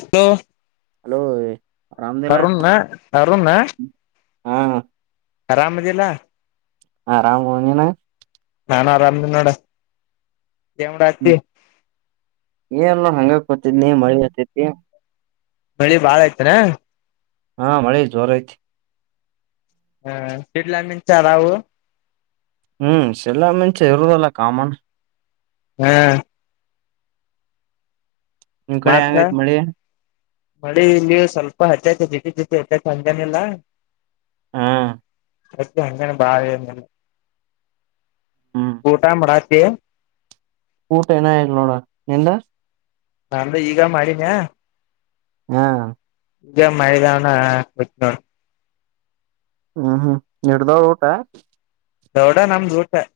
Hello hello ಆರಾಮದಿಲ್ಲ ಅರುಣ್ಣ ಅರುಣ ಹಾ ಆರಾಮದಿಲ್ಲ ಹಾ ರಾಮ್ ಭವನಿಯನ ನ್ ಆರಾಮ ನಿನ್ನೋಡ ಹ್ಮ್ ಏನಲ್ಲ ಹಂಗ ಕತಿದ್ನಿ ಮಳಿ ಆತತಿ [unintelligible] ಮಳಿ ಬಾಳ ಆಯ್ತನಾ ಹಾ ಮಳೆ ಜೋರ್ ಐತಿ ಹ್ಮ ಸಿಡ್ಲ ಮ ಚಾರವು [unintelligible] ಹ್ಮ್ ಸಲ್ಲಾಮಚ [unintelligible] ಇರುದಲ್ಲ ಕಾಮನ್ ಹ್ಮ್ ನಿಮ್ ಕಡೆ ಮತ್ತ ಹೆಂಗೈತ್ ಮಳಿ ಮಳಿ ಇಲ್ಲಿಯ ಸ್ವಲ್ಪ ಹಚ್ಚೈತಿ ಜಿತಿ ಜಿತಿ ಹೆಚ್ಚೈತಿ ಹಂಗನಿಲ್ಲ ಹಾ ಅತ್ತ ಅಂಗ ಭಾವಂದ ಹ್ಮ್ ಗೋಟ ಮರತೆ [unintelligible] ಊಟ ಎನ ಆರ ನೋಡ ಎಂದ ನಾನ ಈಗ ಮಾಡಿನಯ ಹಾ ಈಗ ಮೈಗಾವನ ಬತ್ ನೋಡಿ ಹ್ಮ್ ಹ್ಮ್ ನಿಡದವ ಊಟಾ ದೌಡ ನಮ್ದು ಊಟ [unintelligible]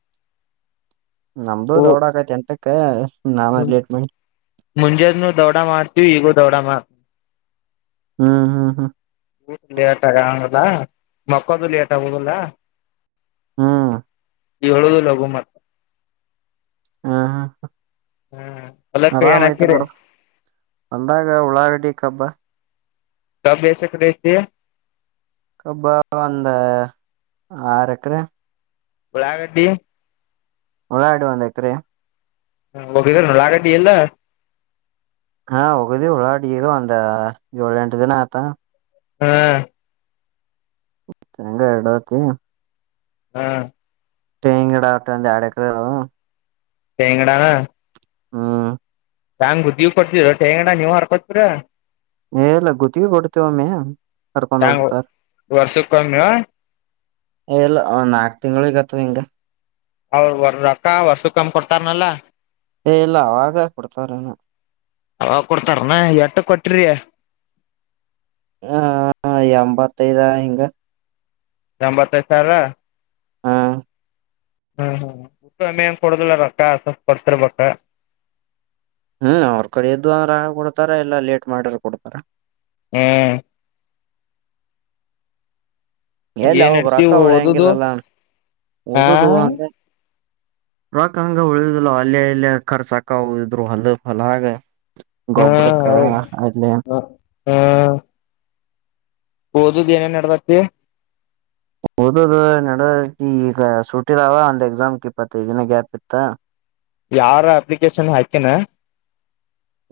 ನಮ್ದು ಓ ದೊಡ್ಡ ಆಕೈತಿ ಎಂಟಕ್ಕ ನಾವ ಲೇಟ್ ಮಾಡ ಮುಂಜಾದ್ನು ದೌಡ ಮಾಡ್ತವಿ ಈಗೂ ದೌಡ ಮಾಡ ಹ್ಮ್ ಹಾ್ ಹಾ ಲೇಟಲ್ಲಾ ಮತ್ತೊಂದು ಲೇಟದುಲ್ಲ ಹ್ಮ ಈ ಹೇಳುದು ಲಘು ಮತ್ ಹ್ಮ್ ಹೊಲಕ್ಕ ಏನ್ ಆರಾಮಯ್ತು ಹಾಕಿರಿ ಬಿಡು ಅಂದಾಗ ಉಳಾಗಡಿ ಕಬ್ಬಾ ಕಬ್ಬು ಎಸ್ ಎಕರೆ ಐತಿ ಕಬ್ಬಾ ಒಂದು ಆರು ಎಕರೆ ಊಳಾಗಡ್ಡಿ ಉಳಾಗಡ್ಡಿ ಒಂದ್ ಎಕರೆ ಹ ಹೋಗ ಉಳಾಗಡ್ಡಿ ಎಲ್ಲಾ ಹಾ ಹೋಗುದಿ ಉಳಾಗಡ್ಡಿ ಒಂದಾ ಏಳ ಎಂಟು ದಿನ ಆತ ಹ ಹೆಂಗ ಎರಡುತಿ ಹ್ಮ ತೆಂಗಿನಗಿಡ ಮಾಡ್ಕೊಂಡ್ ಆರೆ ಎಕರೆ ತೆಂಗಿಡನ ಹ್ಮ್ ತಾಂಗ್ ಬುದ್ದಿವ್ ಕೊಡ್ತೀರ ರ ಹ ತೆಂಗಿಡ ನೀವರೂ ಕೊಟ್ಯಾ ನೀವೆಲ್ಲ ಗುತ್ತಿಗೆ ಕೊಡ್ತೀವನಿ ಕರ್ಕೊಂಡ ಹೆಂಗ ಹೋಗ್ತಾರೆ. ವರ್ಷಕ್ಕೊಮ್ಮೆ ಎಲ್ಲ ಹ ನಾಕು ತಿಂಗಳುಗತ್ತು ಹಂಗೆ ಅವ್ರ ವರ್ ವರ್ಷ ಕಮ್ಮ್ ಕೊಡ್ತಾರನಲ್ಲ ಏ ಇಲ್ಲ ಅವಾಗ ಕೊಡ್ತಾರೇನ ಅ ಕೊಡ್ತಾರನ ಎಟ್ಟು ಕೊಟ್ಟ್ರೀ ಹ ಹ ಎಂಬತ್ತೈದ ಹಿಂಗ ಎಂಬತ್ತೈದು ಸಾವಿರ ಹ ಹ್ಮ್ ಹ್ಮ ಊಟ್ಟಮ್ಮೆಂಗ ಕೊಡುದಿಲ್ಲ ರೊಕ್ಕ ಕೊಡ್ತೀರಬೇಕ ಬಕ್ಕ ಹ್ಮ್ ಅವ್ರ ಕಡೆ ಎದ್ದು ಅಂದ್ರ ಆ ಕೊಡ್ತಾರ ಎಲ್ಲಾ ಲೇಟ್ ಮಾಡಿದ್ರೂ ಕೊಡ್ತಾರ ಹೆ ಎಲ್ಲಿ ಏನ್ ಅವಾಗ ನಡ್ಸಿ ರೊಕ್ಕಾ ಹೂಳಿ ಓದುದು ಹಂಗಿಲ್ಲಲ್ಲ ಹಾ ಉದದು ಹೂ ರೊಕ್ ಹಂಗ ಉಳಿವುದಿಲ್ಲ ಅಲ್ಲೆ ಇಲ್ಲೆ ಕರ್ ಸಾಕ ಹೋದಿದ್ರು ಅಲ್ಲ ಫಲ ಹಾಗ ಹಾ ಗೊಬ್ಬರಕಾ ಅಲ್ಲೆ ಓದು ಏನೇನ್ ನಡದತಿ [unintelligible] ಓದದಿ ನಡತಿ ಈಗ ಸುಟ್ಟಿರಾವ ಒಂದ್ ಎಕ್ಸಾಮ್ ಇಪ್ಪತ್ತೈದು ದಿನ ಗ್ಯಾಪ್ ಇತ್ತ ಯಾರ ಅಪ್ಲಿಕೇಶನ್ ಹಾಕೆನ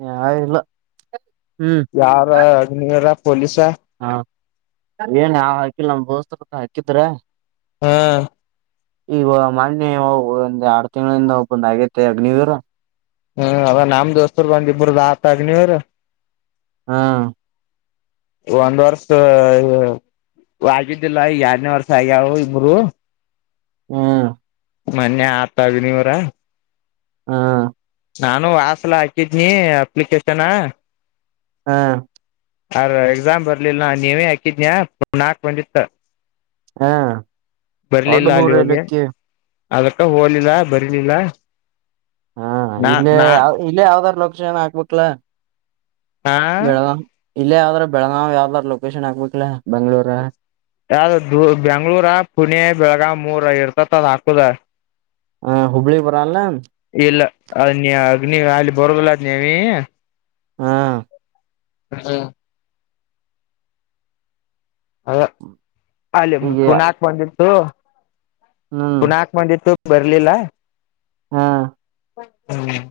ಯಾರಿಲ್ಲ ಯಾರ ಅಗ್ನಿಯರ ಪೊಲೀಸ ಹಾ ಏನ್ ಆ ಹಾಕಿಲ್ಲ ನಮ್ ದೋಸ್ ಹತ್ರ ಹಾಕಿದ್ರ ಹಾ ಇವ ಮೊನ್ನಿ ಒಂದ್ ಆರು ತಿಂಗಳಿಂದ ಒಪನ್ ಆಗೇತೆ ಅಗ್ನಿವರ ಹ್ಮ್ ಅದ ನಮ್ ದೋಸ್ತರು ಒಂದ್ ಇಬ್ಬರದ್ದ್ ಹಾಕನೀರ್ ಹಾ ಒಂದು ವರ್ಷದ್ ವಾಗಿದ್ದಿಲ್ಲ ಈಗ ಎರಡನೇ ವರ್ಷ ಆಗ್ಯಾವ ಇಬ್ಬರು ಹ್ಮ್ ಮೊನ್ನೆ ಆಗತನೀವರ ಹಾ ನಾನು ವಾಸುನ ಹಾಕಿದ್ದೀನಿ ಅಪ್ಲಿಕೇಶನ ಹಾ ಅರ ಎಕ್ಸಾಮ್ ಬರ್ಲಿಲ್ಲ ನ ನೀವೇ ಹಾಕಿದಿಯ ನಾಲ್ಕು ಬಂದಿತ್ತ ಹ್ಮ್ ದೊಡ್ಡ ಬರ್ಲಿಲ್ಲ ದೂರ ಅಲ್ಲಿ ಹೋಗೆ ಇಲಕ್ಕಿ ಅದಕ್ಕ ಹೋಗಲಿಲ್ಲ ಬರ್ಲಿಲ್ಲ ಹಾ ನಾ ಇಲ್ಲ ನಾ ಯ ಇಲ್ಲೇ ಯಾವ್ದಾರ ಲೊಕೇಶನ್ ಹಾಕ್ಬೇಕಕ್ಲ ಹಾ ಇಲ್ಲೇ ಯಾವ್ದ್ರ ಬೆಳಗ್ಗಾವ್ ಯಾವ್ದಾರ ಲೊಕೇಶನ್ ಆಗ್ಬೇಕಲ ಬೆಂಗ್ಳೂರ ಯಾವ ಬೆಂಗ್ಳೂರ ಪುಣೆ ಬೆಳಗಾವ ಮೂರ ಇರ್ತತ್ ಅದ ಹಾಕುದ ಹ ಹುಬ್ಬಳಿಗ್ ಬರಲ್ಲ ಇಲ್ಲ ಅದ ನೀ ಅಗ್ ನೀ ಅಲ್ಲಿ ಬರ್ಗಲಾದ್ ನೀವಿ ಹಾ ಹ ಅ ಅಲ್ಲಿ ಈಗ ಪುನಾಕ್ ಬಂದಿತ್ತು ಹ್ಮ್ ಪುನಾಕ್ ಬಂದಿತ್ತು ಬರ್ಲಲ ಹಾ ಹ್ಮ್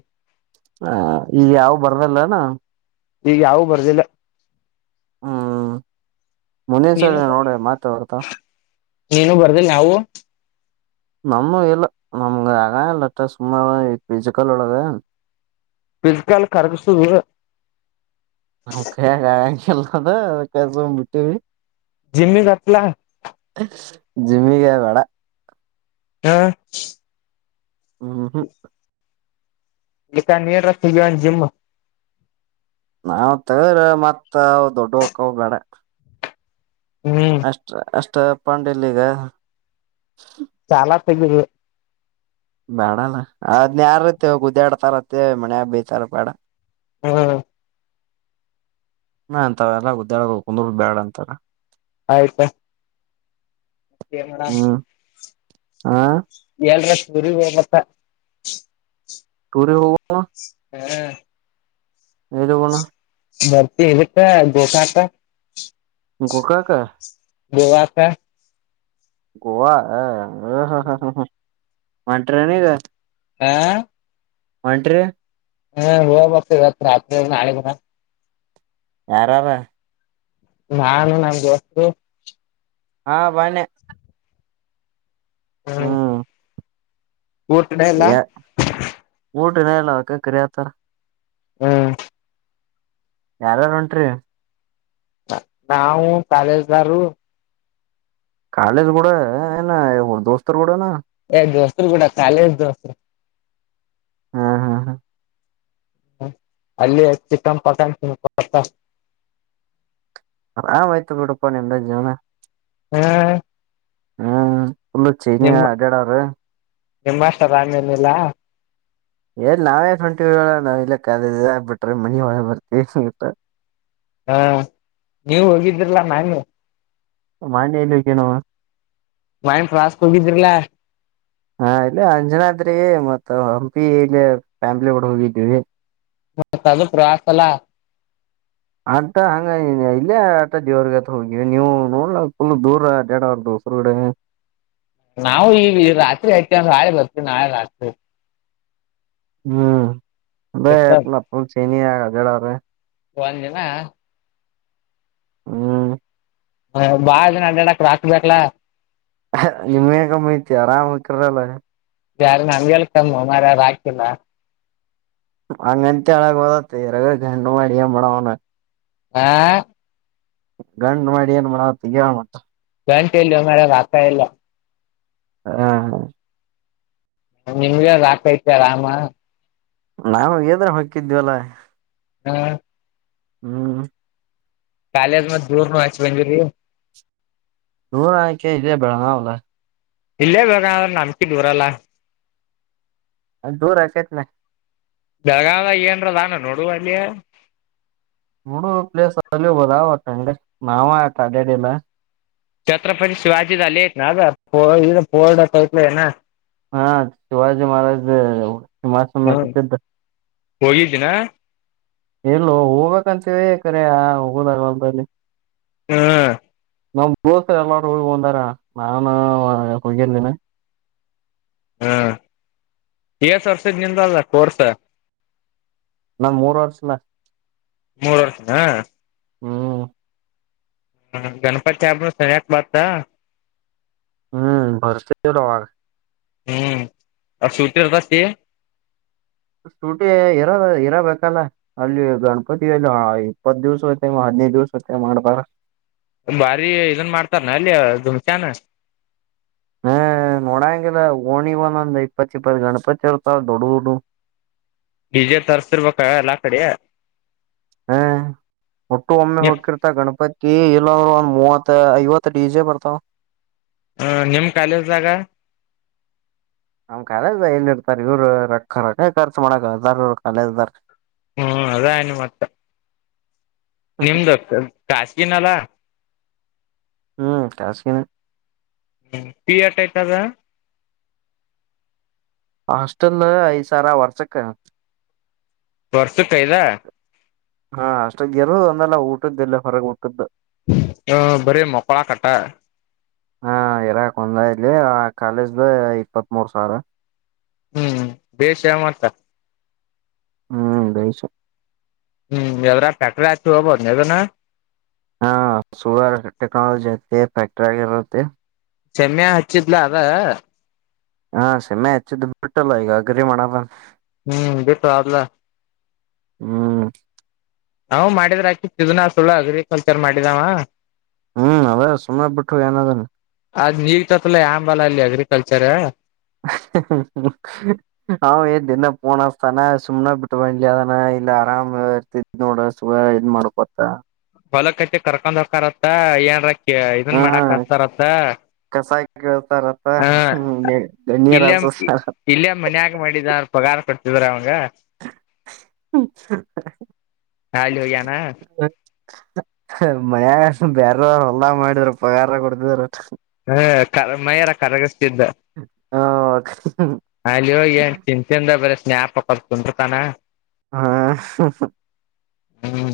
ಹ ಈಗ ಯಾವ ಬರ್ದಲ್ಲನ ಈಗ ಯಾವು ಬರ್ದಿಲ್ಲ ಹ್ಮ್ ಮುಂದಿನ ಸಲ ನೀನು ನೋಡ ಮಾತ್ರ ಆತ್ತಾ ನೀನು ಬರ್ದಿಲ್ಲ ಯಾವವು ನಮ್ಮ ಇಲ್ಲ ನಮ್ಗೆ ಅಗಾ ಇಲ್ಲಟ ಸುಮ್ಮ ಪಿಜುಿಕಲ್ಳಗ ಬಲ್ಕಲ್ ಕರ್ಗಸ ನಲ್ಲದದ ಕೆಸಕ್ ಬಿಟ್ಟೇವಿ ಜಿಮನೆ ಜತ್ಲ ಜಿಮ್ಮಿಗೆ ಬೇಡ ಹಾ ಹ್ಮ್ ಹ್ಮ ಹ್ಮ್ ಇಕ್ಕಾ ನೀ ಜಿಮ ನಾವ ತವ್ರ ಮತ್ ಅವ ದೊಡ್ಡ ಹಕ್ಕವ ಬ್ಯಾಡ ಹ್ಮ್ ಅಷ್ಟ ಅಷ್ಟ ಪಂಡಲ್ಲಿಗ ಚಾಲಾ ತೆಗದು ಬೇಡಲ್ಲ ಅದ್ನ್ ಯಾರ ಐತಿ ಕುದ್ಯಾಡ್ ತರತ್ತ ಮಣಬಿ ತರ ಬೇಡ ಹ್ಮ ಹಾ ಅಂತ ಎಲ್ಲ ಗುದ್ದ್ಯಾಡೋಗ ಕುಂದ ಬ್ಯಾಡ ಅಂತಾರ ಆಯ್ತಾ ಅೇ ಮೇಡ ಹಾ ಎಲ್ರಷ್ಟ ರಿ ಮತ್ತ ತೂರ ಹೋಗ ಹಾ ದು ಬಣ ಬರ್ತ ಇಕ್ಕ ಗೋಟ ಆಕ್ಕ ಕ ಕ ಕ ಗೋವಾಕ ಗವಾ ಹ ಹ್ ಹಾ ಹಾ ಹ ಹ ಹ ಒಂನ್ರಿೀ ಹಾ ಹ ಬತ ರ ರತ್ರಿ ಆಣ ಯಾರಾರ ನಾನು ನಮಗೆ ಹೊಸ್ು ಹಾ ಬನೆ ಹಾ ಊಟಡೆ ಎಲ್ಲ ಪ್ರನಲ್ಲ ಅ ಕರಯಾತ್ತ ಹ್ಮ್ ಯಾರಾರು ಉಂಟ್ರಿ ನಾವು ಕಾಲೇಜ್ದಾರರು ಕಾಲೇಜ್ ಕೂಡ ಏನವರು ದೋಸ್ತರು ಕೂಡನಾ ಏ ದೋಸ್ತರು ಕೂಡ ಕಾಲೇಜ್ ದೋಸ್ರು ಹ್ಮ್ ಹ್ಮ್ ಹಾ ಅಲ್ಲಿ ಚಿಕನ್ ಪಕನ್ ಚತ್ತ ವಯ್ತ ಕೂಡ ಪಣೆಂತಜಣ ಹಾ ಹ್ಮ್ ಪುಲ್ಲುಚ್ಚಿ ನೀ ಎೇಡಾವರು ನಿಮ್ಮ ಅಷ್ಟ ಬಾಮೇನಿಲ್ಲ ಏಲ್ ನಾವೇ ಂಟಿ ನಾವ್ ಇಲ್ಲ ಕ ಬಿಟ್ರಿ ಮನಿ ಒಳ ಬರ್ತೀವಿ ಹಾ ನೀವ ಹೋಗಿದ್ರಲ್ಲ ನಾನು ಮಾನ್ಯ ಇಲ್ಲಿಕ್ಕೆನವ ಮೈನ್ ಫ್ರಾಸ್ಕ್ ಹೋಗಿದ್ರಲಾ ಹಾ ಇಲ್ಲ ಅಂಜನ ಅದ್ರೆ ಮತ್ತ ಹಂಪಿ ಇಲ್ಲಿ ಫ್ಯಾಮಿಲಿ ಡ ಹೋಗಿದೀವಿ ಮತ್ತದು ಪ್ರಾಸಲ್ಲಾ ಅಟ ಹಂಗ ಇಲ್ಲೇ ಆಟ ದವ್ರಗತ್ತ ಹೋಗಿ ನೀವು ನೋಡ್ಲ ಕುುಲ್ ದೂರ ಡೇಡ ಅವ್ರ ದೂ ಸಗಡೆ ನಾವು ಈ ರಾತ್ರಿ ಹೇತ್ರ ರಾಳಿ ಬರ್ತೀವಿ ನಾಳೆ ರಾತ್ರಿ ಹ್ಮ್ ಅೇ ಎತ್ನಫು ಚೆನ ಆಡ ಅವೆ ಒಂದಿನ ಹ್ಮ್ ಬಾಳ ಜನ ಅಡ್ಯಾಡಕ್ ಹಾಕ್ಬೇಕಕ್ಲಾ ನಿಮ್ಮೇ ಕಮ್ಮ ಐತಿ ಆರಾಮ್ ಹಕ್ಕ್ರಲ್ಲ ಯಾರ ನಮಗೆಳ್ ಕಮ್ಮ ಅರ ಯಾರ ರಾಕಿಲ್ಲ ಅಂಗಿತ ಅಳಾಗೋದಾ ತರಗ ಗಂಡು ಮಾಡ ಅಡಿಯ ಮಾಡಡಣ ಆ ಗಂಡ ಮಾಡಡಿಯ ಮಾವತ ಯ ಮತ ಗಂಟ ಇಲ್ಲಿ ಮರಾಗ ಆಗ್ತಾ ಎಲ್ಲ ಹ ಹಾ ನಿಮ್ಗೆ ರಾಕ್ತ ರಾಮ ನಾವು ದ್ರ ಹಾಕಿದ್ವಲ್ಲ ಹಾ ಹ್ಮ್ ಕಾಾಲೇಜ ಮ ದೂರ ನ ಹಚಿ ಬಂಜ ರ ನೂರ ಆಯ್ಕೆ ಇದೆ ಬೇಡ ಹಲ್ಲ ಇಲ್ಲೇ ಬಾಗ ಆದ್ರ ನಂಬಕಿ ದೂರಲ್ಲ ದೂರ ಕತನೆ ಬೆಳಗಾವದ ಏನ್ರದಾನ ನೋಡುವ ಅಲ್ಲಿಯ ಮೂಡು ಪ್ಲೇಸ್ ಅಲ್ಲ ಬಾವ ಕಗೆ ನಾವ ಆ ಕಾಡೆೇಡೆ ಛತ್ರಪತಿ ಶಿವಾಜಿದಲ್ಲಿ ಅದದು ಪೋರ್ಡ ಇಲ ಹಾ ಶಿವಾಜಿ ಮಹಾರಾಜ್ ಹಿಮಾಸಮ ಕತಿದ್ದ ಹೋಗಿದ್ದಿನ ಎಲ್ಲ ಹೋಗ್ಬೇಕಂತವಿಕರೆ ಆ ಹೋಗದಾಗ ಹಬಲ್ಲಿ ಹ್ಮ ನಮ ಬೋಸ ಎಲ್ಲಾರೂ ಹ ಒಂದಾರ ನಾನು ಹೋಗಿರ್ದೀನ ಹಾ ಕಸ್ ವರ್ಸಿದ್ ನಿಂದಲ್ಲ ಕೋರ್ಸ ನನ್ ಮೂರ್ ವರ್ಷನ ಮೂರ್ ವರ್ಷ ಹ್ಮ್ ಹ ಗಣಪತಿ ಸಾಬ್ ನ ಸರಿಯಕ್ ಬಾ ಹ್ಮ್ ಭರ್ತರುವಾಗ ಹ್ಮ್ ಅ ಸೂತದತಿ ಸೂಟಿ ಇರ ಇರಬೇಕಲ್ಲ ಅಲ್ಲಿ ಗಣಪತಿಿಯಲ್ಲಿ ಇಪ್ಪತ್ ದಿವ್ಸ ಆಯ್ತ ಎನ್ನ ದಿವ ಸತ್ಯ ಮಾಡ್ಬಾರ ಬಾರಿ ಇದನ್ ಮಾಡ್ತಾರನ ಅಲ್ಲಿದುಮ ಚಾನ ಹ ನೋಡಂಗಿಲ್ಲ ಓಣಿ ಒಂದೊಂದ್ ಇಪ್ಪತ್ ಇಪ್ಪತ್ತು ಗಣಪತಿ ಅರ್ತ ದೊಡ್ಡಡು ಡಿಜೆ ತರ್ಸ್ತಿಿರ್ಬೇಕ ಎಲ್ಲಾ ಕಡೆ ಹ್ಮ ಒಟ್ಟು ಒಮ್ಮೆ ನಿಮ್ ಹೋಗಕಿರ್ತ ಗಣಪತಿ ಈ ಇಲ್ಲಂದ್ರ ಒಂದ್ ಮೂವತ್ ಐವತ್ ಡಿಜೆ ಬರ್ತಾವ ಹ ನಿಮ್ ಕಾಲೇಜ್ದಾಗ ಆಮ್ ಕಾಲೇದ ಏನ್ ಇರ್ತಾರ ಇವ್ರು ರೊಕ್ಕ ರ ಖರ್ಚು ಮಾಡಕದಾರರು ಕಖಾಲೇದ್ದಾರ ಹ್ಮ್ ಅದಾಯನು ಮತ್ತ ನಿಮ್ದು ಖಶಗೀಿನಲ ಹ್ಮ್ ಕಾಸಗಿನ ಹ್ಮ್ ೀ ಆಟ ಟದ ಹಾಸ್ಟೆಲ್ ಐದು ಸರ ವರ್ಷಕ್ಕೆ ವರ್ಷಕ್ಕೈದಾ ಹಾ ಅಷ್ಟ ಗೆರು ಒಂದಲ್ಲ ಊಟದ್ದ ಎಲ್ಲ ಹೊರಗ್ ಊಟದ್ದು ಹ ಬರಿ ಮಕಳ ಕಟಾ ಹಾ ಇರಾಕ್ ಒಂದ ಇಲಿ ಆ ಕಾಲೇಜ್ದ ಇಪ್ಪತ್ತ್ ಮೂರ್ ಸಾವಿರ ಹ್ಮ್ ಬೇೇಶ ಮತ್ತ ಹ್ಮ ಉದೈಷ ಹ್ಮ್ ಎಲ್ಲರ ಫ್ಯಾಕ್ಟ್ರ ಆತ ಅಬಂದದನ ಹಾ ಸುಗರ್ ಟೆಕ್ನಾಲಜಿ ಐೆ ಫ್ಯಾಕ್ಟ್ರ ಆಗಿರುತ್ತೆ ಚಮ್ಯಾ ಹಚ್ಚಿದ್ಲ ಅದ ಹಾ ಸಮ್ಮೆ ಹೆಚ್ಚಿದ್ದ್ ಬಿಟ್ಟಲ್ಲ ಈಗಗ್ರೀ ಮಾಡಣಪ ಹ್ಮ್ ಬಿೇಕು ಅಲ ಹ್ಮ್ ನ ಮಾಡಿದ್ರ ಆಕಿ ಸಿದನಾ ಸುಳ್ಳು ಅಗ್ರಿಕಲ್ಚರ್ ಮಾಡಿದಾವ ಹ್ಮ್ ಅವದೇ ಸುಮನೆ ಬಿಟ್ಟು ಏನದನ್ ಅದ್ ನೀರ್ತತ್ಲ್ಲ ಯಂಬಲ್ಲ ಅಲ್ಲಿ ಅಗ್ರಿಕಲ್ಚರ್ ಅವ ಏ ದಿನ ಪೋನತಾನೆ ಸುಮನೆ ಬಿಟ್ಟ ಬಾನ ಇಲ್ಲ ಆರಾಮ್ ಇರ್ತ್ ನೋಡ ಸು ಇದನ್ ಮಾಡ್ಕೊತ್ತ ಹೊಲಕ್ ಕಚ್ಚಿ ಕರ್ಕೊಂಡ್ ಹಕಾರತ್ತ ಏನ್ರಕ್ಕ ಇದನ್ ಹಾ ಮಾಡಕ್ ಹಸ್ತಾರತ್ತ ಕಸ ಕೇಳ್ತಾರತ್ತ ಹ ನೀರ್ ಇಲ್ಲೇ ಹಸಸ್ತಾರ ಇಲ್ಲೇ ಮನ್ಯಾಗ ಮಾಡಿದ ಅವ್ರರು ಪಗಾರ ಕೊಡ್ತ ಇಧರ ಆಂಗ ಹಾಲಿ ಹಗಾನ ಮನ್ಯಾಗ ಬೇರೆ ಹೊಲ್ಲಾ ಮಾಡಿದ್ರರು ಪಗಾರ ಕೊಡ್ತಿದ್ರ ಹ ಮಾರ ಕರ ಅಲ್ಲಿ ಹೋಗಿಏನ್ ಚನ್ ಚಿಂದ ಬರೆಸ್ತ ಜಞಾಪಕ ತುಂಟತಾನ ಹಾ ಹ್ಮ್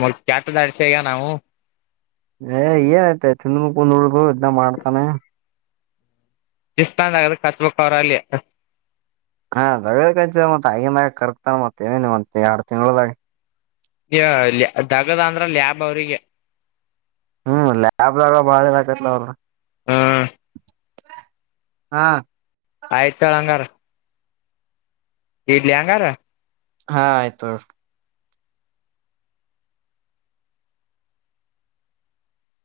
ಮ ಚಟ ದಚಗ ನಾವು ಏ ಏ ಆಯ್ತಾ ತಿಿಂದ ಕುಂದ ಉಳ್ಗು ಇದನ್ನ ಮಾಡ್ತಾನೆ ಇಿಸ್ತಾನ್ ಆಗ ಕತ್ಬೇಕ ಹೊರಲ್ಲಿ ಹಾ ದ ಕಚ ಮತ್ತತ್ ಆಗಿಂದಾಗ ಕರ್ತಾನ ಮತ್ತೇವ ನಿ ಮ ಎರಡ್ ತಿಂಗಗಳಳದಾಗ ದಗದ ಅಂದ್ರ ಲ್ಯಾಬ್ ಅವ್ರಿಗೆ ಹ್ಮ್ ಲ್ಯಾಬ್ ದಾಗ ಬಾಳದಕತ್ಲ ಅವ್ರರು ಹ್ಮ. ಹಾ ಆಯ್ತಾಳ ಹಂಗಾರ. ಇಡ್ಲಿ ಅಂಗಾರ. ಹಾಯತ.